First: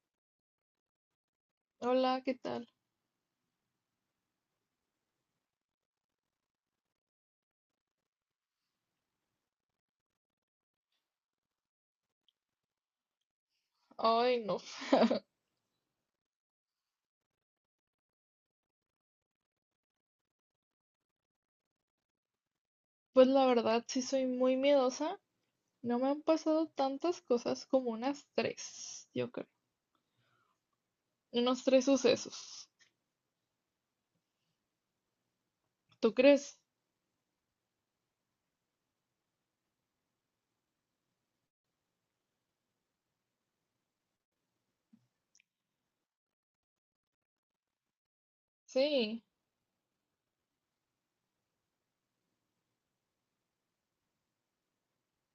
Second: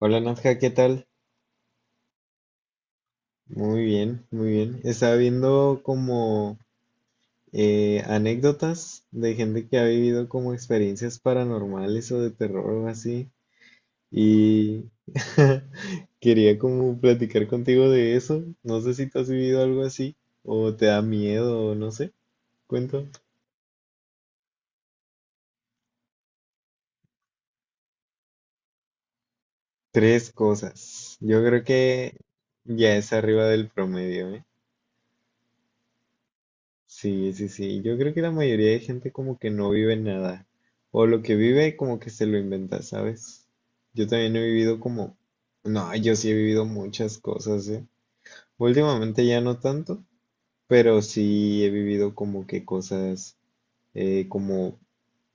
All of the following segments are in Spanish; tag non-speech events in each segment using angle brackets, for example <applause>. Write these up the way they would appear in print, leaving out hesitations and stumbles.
Hola Nadja, ¿qué tal? Hola, ¿qué tal? Muy bien, muy bien. Estaba viendo como anécdotas de gente que ha vivido como experiencias paranormales o de terror o así. Ay, no. Y <laughs> <laughs> quería como platicar contigo de eso. No sé si tú has vivido algo así o te da miedo o no sé. Cuento. Pues la verdad, sí soy muy miedosa. No me han pasado tantas cosas como unas tres, yo creo. Tres cosas. Yo creo Unos tres que sucesos. ya es arriba del promedio, ¿eh? ¿Tú crees? Sí, sí, sí. Yo creo que la mayoría de gente como que no vive nada. O lo que vive como que se lo inventa, ¿sabes? Yo también he vivido como... No, yo sí he vivido muchas cosas, ¿eh? Sí, Últimamente ya no tanto, pero sí he vivido como que cosas como,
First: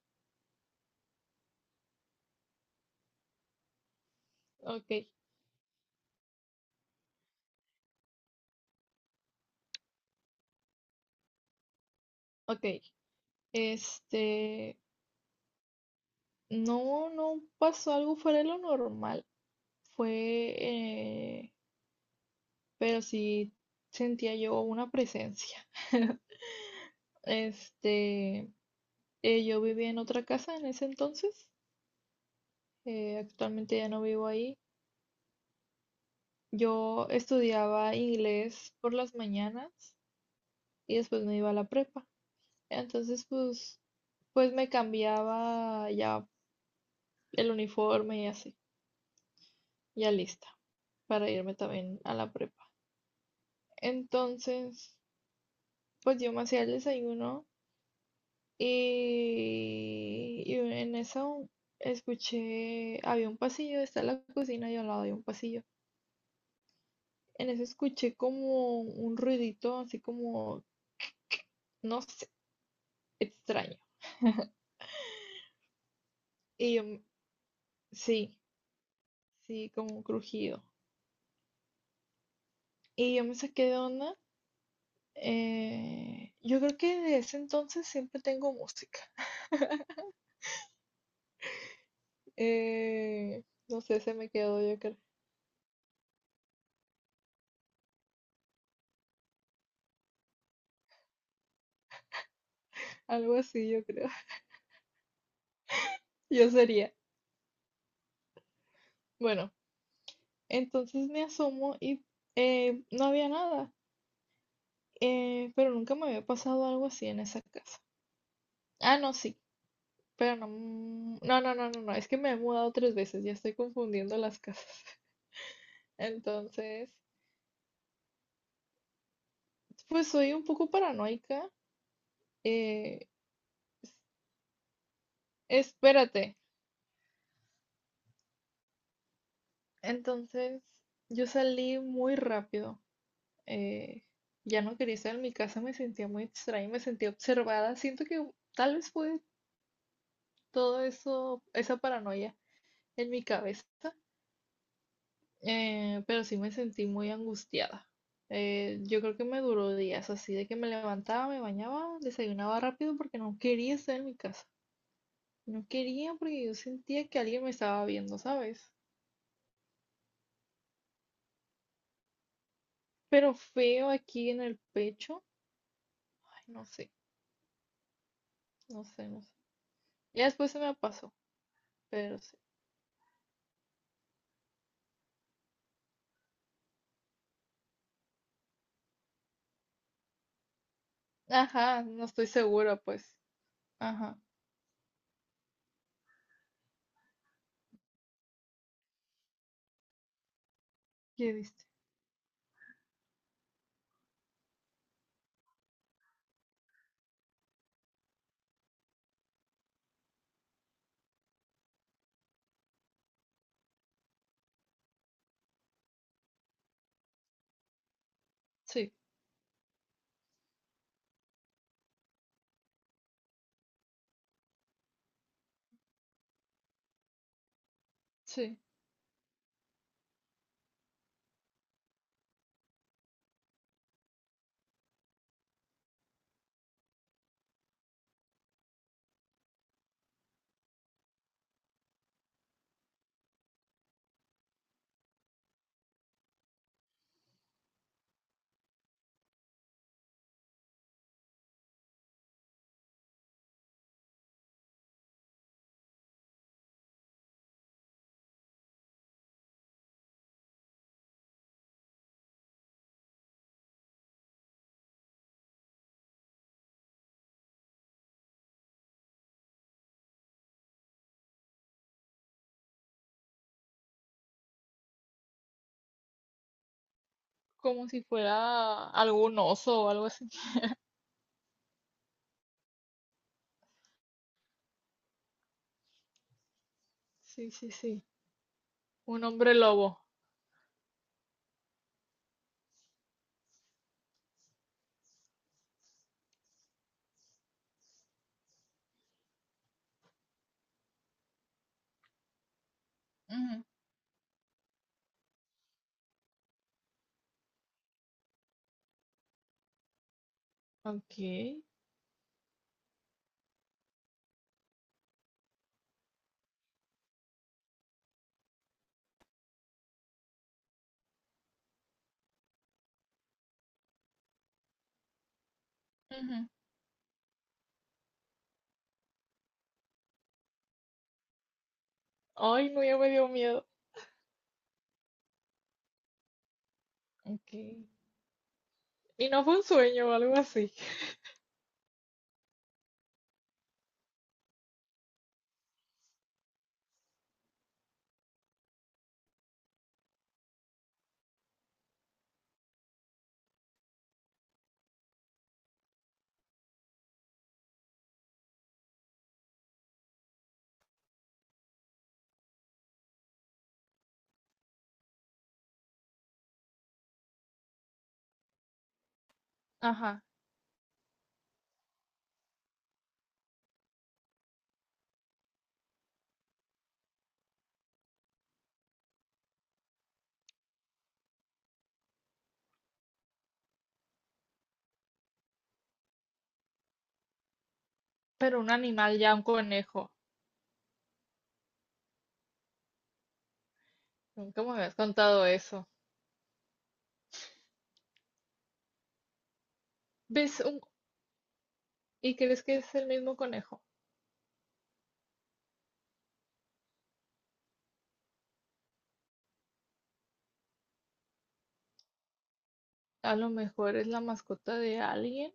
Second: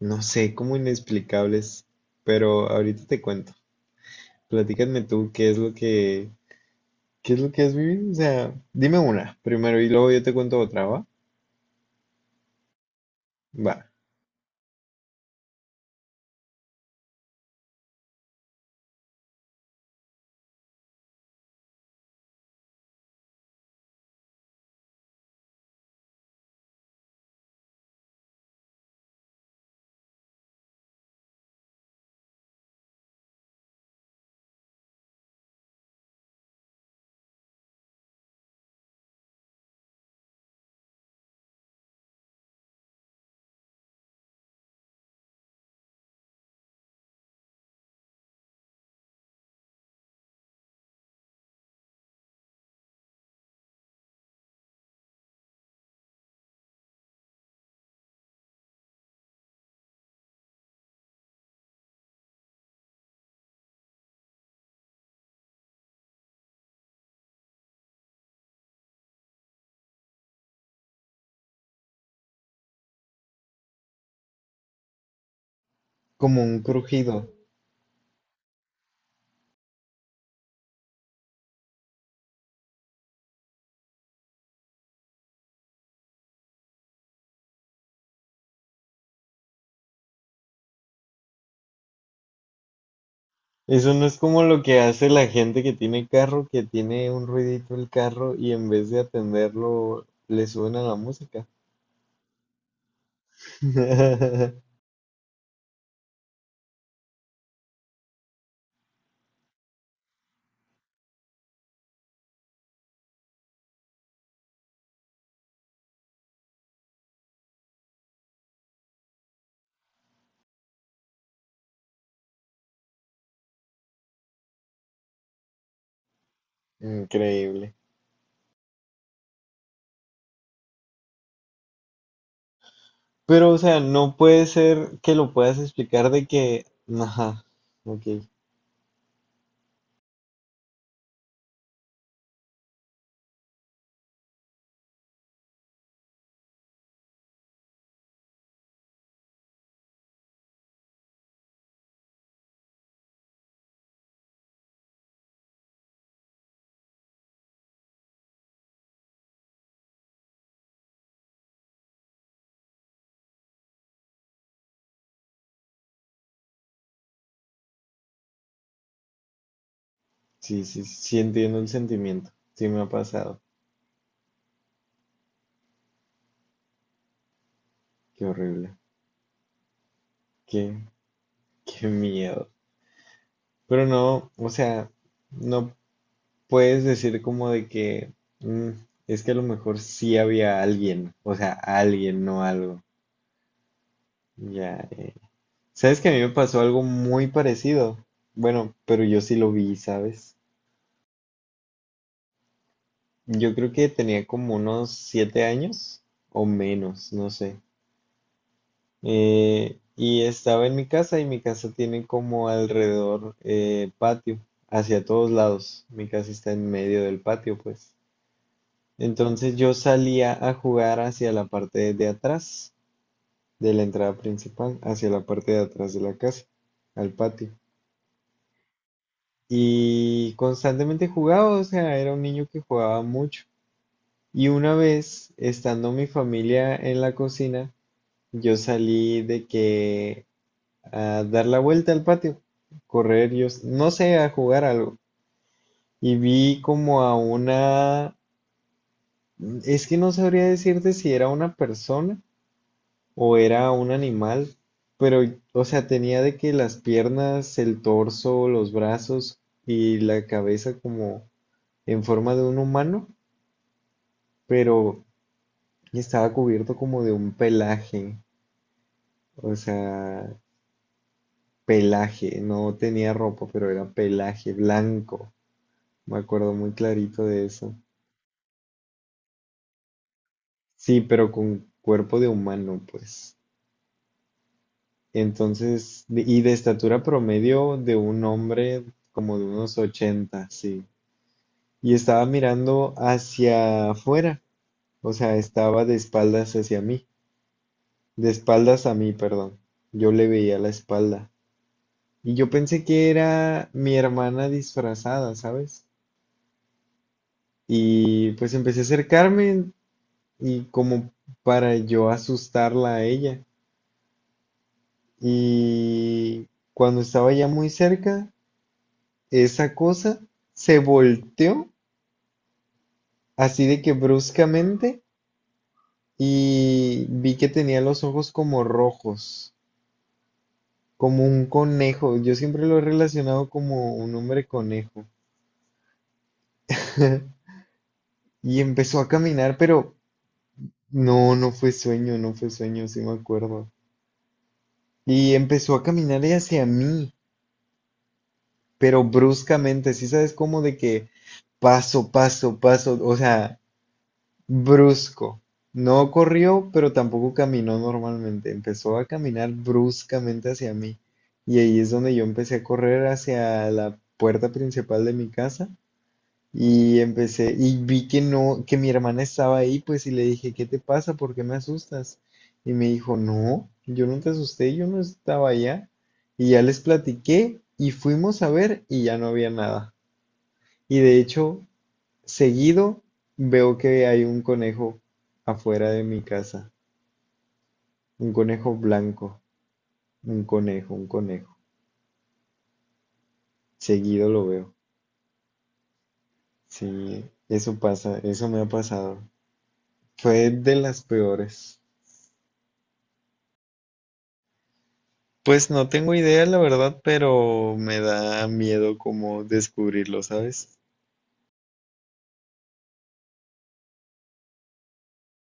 no sé, como inexplicables. Pero ahorita te cuento. ok, Platícame tú qué es lo que, qué es lo que has vivido. O sea, dime una primero y luego yo te cuento otra, ¿va? ok. Va. Este, no, no pasó algo fuera de lo normal. Fue, eh, pero sí sentía yo una presencia. <laughs> Este, yo vivía en otra casa en ese entonces. Actualmente ya no vivo ahí. Yo estudiaba inglés por las mañanas y después me iba a la prepa. Entonces, pues, pues me cambiaba ya el uniforme y así, ya lista para irme también a la prepa. Entonces, pues yo me hacía el desayuno y en eso escuché, había un pasillo, está la cocina y al lado había un pasillo. En eso escuché como un ruidito, así como, no sé, extraño. Como un Y yo, crujido. sí. Sí, como un crujido. Y yo me saqué de onda. Yo creo que de ese entonces siempre tengo música. Eh, no Eso sé, no se es me como quedó, lo yo que creo. hace la gente que tiene carro, que tiene un ruidito el carro y en vez de atenderlo le suben a la música. Algo así, yo creo. <laughs> <laughs> Yo sería. Bueno, entonces me asomo y no había nada. Pero nunca me había pasado algo así en esa casa. Ah, no, sí. Pero no, no, no, no, no, no. Es que me he mudado tres veces. Ya estoy confundiendo las casas. <laughs> Entonces, Increíble. pues soy un poco paranoica. eh, Pero, o sea, no puede ser que lo puedas explicar Espérate. de que, ajá, ok, Entonces, yo salí muy rápido. eh, ya no quería estar en mi casa, me sentía muy extraña, me sentía observada. Siento que tal vez fue todo eso, esa paranoia en mi cabeza, pero sí me sentí muy angustiada. Yo creo que me duró días así de que me levantaba, me bañaba, desayunaba rápido porque no quería estar en mi casa. No quería porque yo sentía que alguien me estaba viendo, ¿sabes? sí, sí, sí entiendo el sentimiento, sí me ha Pero pasado, feo aquí en el pecho. Ay, no sé. qué horrible, No sé, no sé. Ya después se qué, me pasó, qué pero sí. miedo. Pero no, o sea, no puedes decir como de que "Mm, es que a lo mejor sí había alguien, o sea, Ajá, no alguien, estoy no segura, algo. pues. Ajá, Ya, eh. ¿Sabes que a mí me pasó algo muy parecido? Bueno, pero yo sí lo vi, ¿sabes? ¿qué viste? Yo creo que tenía como unos 7 años o menos, no sé. Y estaba en mi casa y mi casa tiene como alrededor patio, hacia todos lados. Mi casa está en medio del patio, pues. Sí, Entonces yo salía a jugar hacia la parte de atrás de la entrada principal, hacia la parte de atrás de la casa, al patio. sí. Y constantemente jugaba, o sea, era un niño que jugaba mucho. Y una vez, estando mi familia en la cocina, yo salí de que a dar la vuelta al patio, correr, no sé, a jugar algo. Y vi como a una, es que no sabría decirte si era una persona o era un animal, pero, o sea, tenía de que las piernas, el torso, los brazos y la cabeza como en forma de un humano, pero estaba cubierto como de un pelaje, o sea, pelaje, no tenía ropa, pero era pelaje blanco, me acuerdo muy clarito de eso. Como si fuera algún oso o algo así. Sí, pero con cuerpo de humano, pues. Entonces, y de estatura Sí, sí, promedio de sí. un hombre Un como de hombre unos lobo. 80 sí. Y estaba mirando hacia afuera, o sea, estaba de espaldas hacia mí, de espaldas a mí, perdón. Yo le veía la espalda y yo pensé que Ujú, era mi hermana disfrazada, ¿sabes? Y pues empecé a acercarme y como ok. para yo asustarla a ella. Y cuando estaba ya muy cerca, esa cosa se volteó así de que bruscamente Ujú. y vi que tenía los ojos como rojos. Como un conejo, yo siempre Ay, lo he no, ya me dio relacionado miedo. como un hombre conejo. Ok. <laughs> Y empezó a ¿Y no caminar, fue un pero sueño o algo así? no, no fue sueño, no fue sueño, sí me acuerdo. Y empezó a caminar hacia mí, pero bruscamente, sí sabes cómo de que paso, paso, paso, o sea, brusco. No corrió, pero tampoco caminó normalmente. Empezó a caminar bruscamente hacia mí. Y ahí es donde yo empecé a correr hacia la puerta principal de mi casa. Y empecé, y vi que no, que mi hermana estaba ahí, pues, y Ajá. le dije, ¿qué te pasa? ¿Por qué me asustas? Y me dijo, no, yo no te asusté, yo no estaba allá. Y ya les platiqué y fuimos a ver y ya no había nada. Y de hecho, seguido veo que hay un conejo afuera de mi casa, un Pero un conejo animal ya, blanco, un conejo. un conejo, un conejo. Seguido lo Nunca me veo. habías contado eso. Sí, eso pasa, eso me ha pasado. Fue ¿Ves de un... las peores. y crees que es el mismo conejo? Pues no tengo idea, la verdad, pero me da miedo como descubrirlo, ¿sabes? A lo mejor es la mascota de alguien.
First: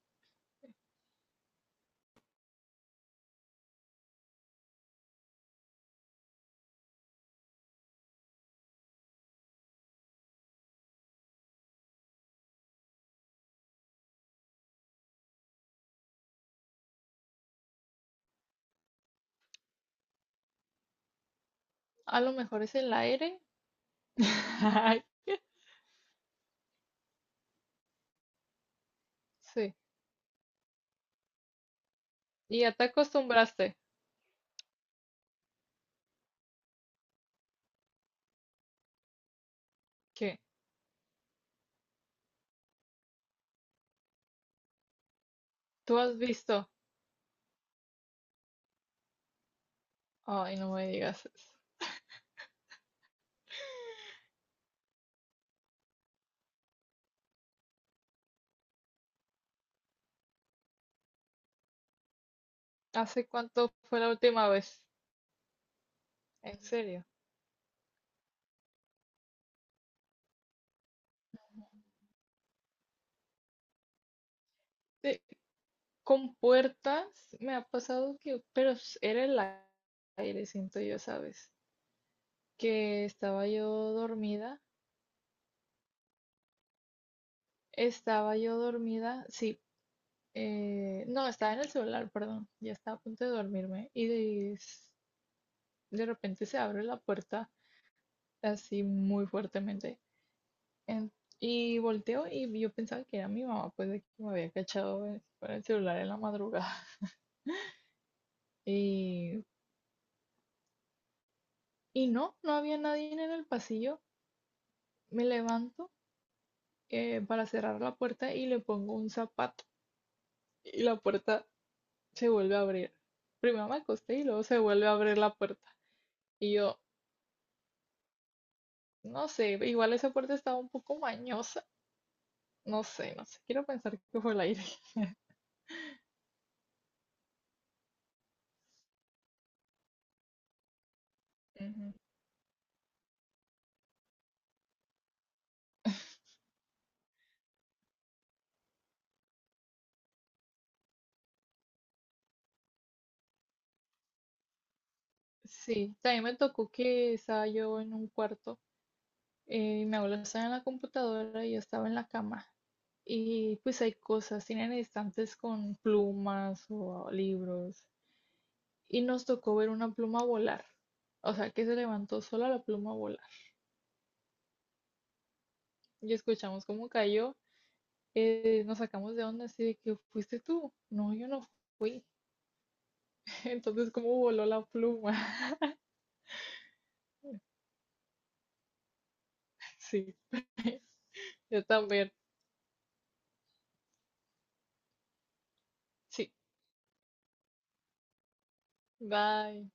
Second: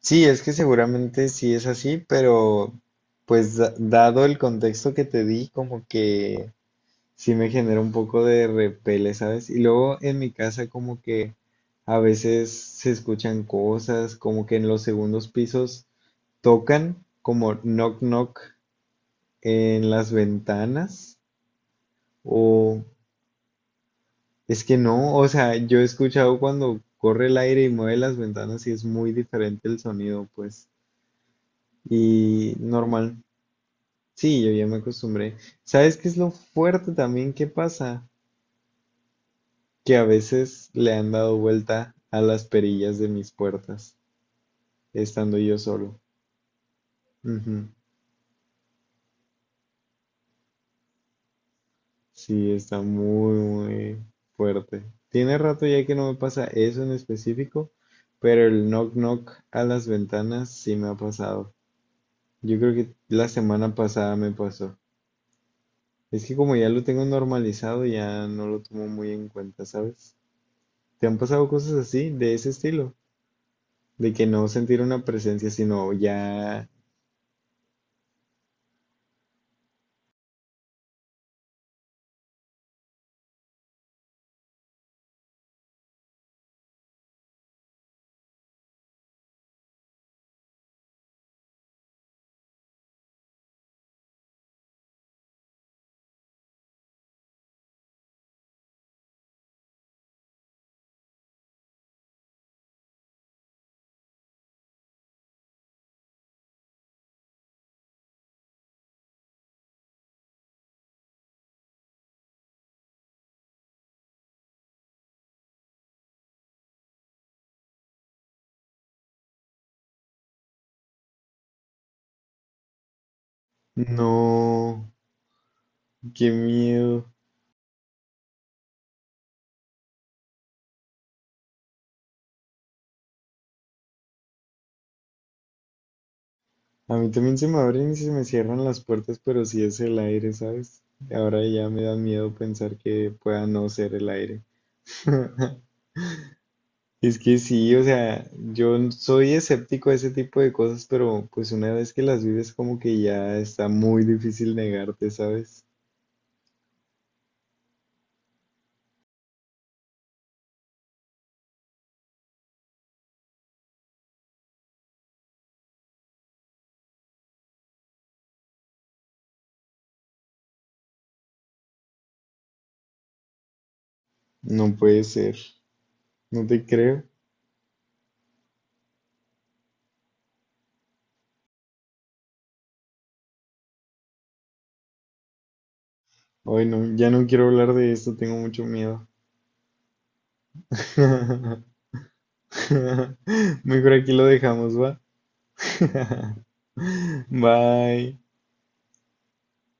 Sí, es que seguramente sí es así, pero pues dado el contexto que te di, como que sí me genera un poco de repele, ¿sabes? Y luego en mi casa como que a veces se escuchan cosas, como que en los segundos pisos tocan como knock knock en las ventanas A lo mejor es o. el aire. Es que <laughs> no, o sea, yo he escuchado cuando corre el aire y mueve las ventanas y es muy diferente Sí. el sonido, pues. Y ¿Y ya te normal, acostumbraste? sí, yo ya me acostumbré. ¿Sabes qué es lo fuerte también que pasa? Que a ¿Qué? veces le han dado vuelta a las perillas de mis puertas, estando yo ¿Tú solo. has visto? Ujú. Ay, no me digas eso. Sí, está muy, muy fuerte. Tiene rato ya que no me pasa eso en específico, pero el knock knock a las ventanas sí me ha pasado. Yo creo que ¿Hace la semana cuánto fue la pasada me última pasó. vez? Es que como ¿En ya lo tengo serio? normalizado, ya no lo tomo muy en cuenta, ¿sabes? ¿Te han pasado cosas así, de ese estilo? De que no sentir una Sí, presencia, sino con ya... puertas me ha pasado que... Pero era el aire, siento yo, ¿sabes? Que estaba yo dormida. Estaba yo dormida, sí. No, estaba en el celular, perdón. Ya estaba a punto de dormirme. Y de, repente se abre la puerta así muy fuertemente. En- y volteo y yo pensaba que era mi mamá, pues de que me había cachado con el celular en la madrugada. <laughs> Y, y no, no había nadie en el pasillo. Me levanto para cerrar la puerta y le pongo un zapato. Y la puerta se vuelve a abrir. Primero me acosté y luego se vuelve No, a abrir la puerta. qué Y yo, miedo. No sé, igual esa puerta estaba un poco mañosa. No sé, no sé. Quiero pensar que fue el aire. A mí también se me abren y se me cierran las puertas, pero sí es el aire, ¿sabes? Ahora ya me da Ujú. miedo pensar que pueda no ser el aire. <laughs> Es que sí, o sea, soy escéptico a ese tipo de cosas, pero pues una vez que las vives como que ya está muy difícil negarte, ¿sabes? Sí, también me tocó que estaba yo en un cuarto. Y mi abuela estaba en la computadora y yo estaba en la cama. Y pues hay cosas, tienen estantes con plumas o libros. Y nos tocó ver una pluma volar. O sea, que se levantó sola la pluma a volar. No puede ser, Y no te escuchamos cómo creo. cayó. Nos sacamos de onda así de que fuiste tú. No, yo no fui. Entonces, ¿cómo voló la pluma? <laughs> Ay, no, ya no quiero hablar de esto, tengo mucho miedo. Sí, <laughs> yo <laughs> también. Mejor aquí lo dejamos, ¿va? Sí, <laughs> Bye. bye.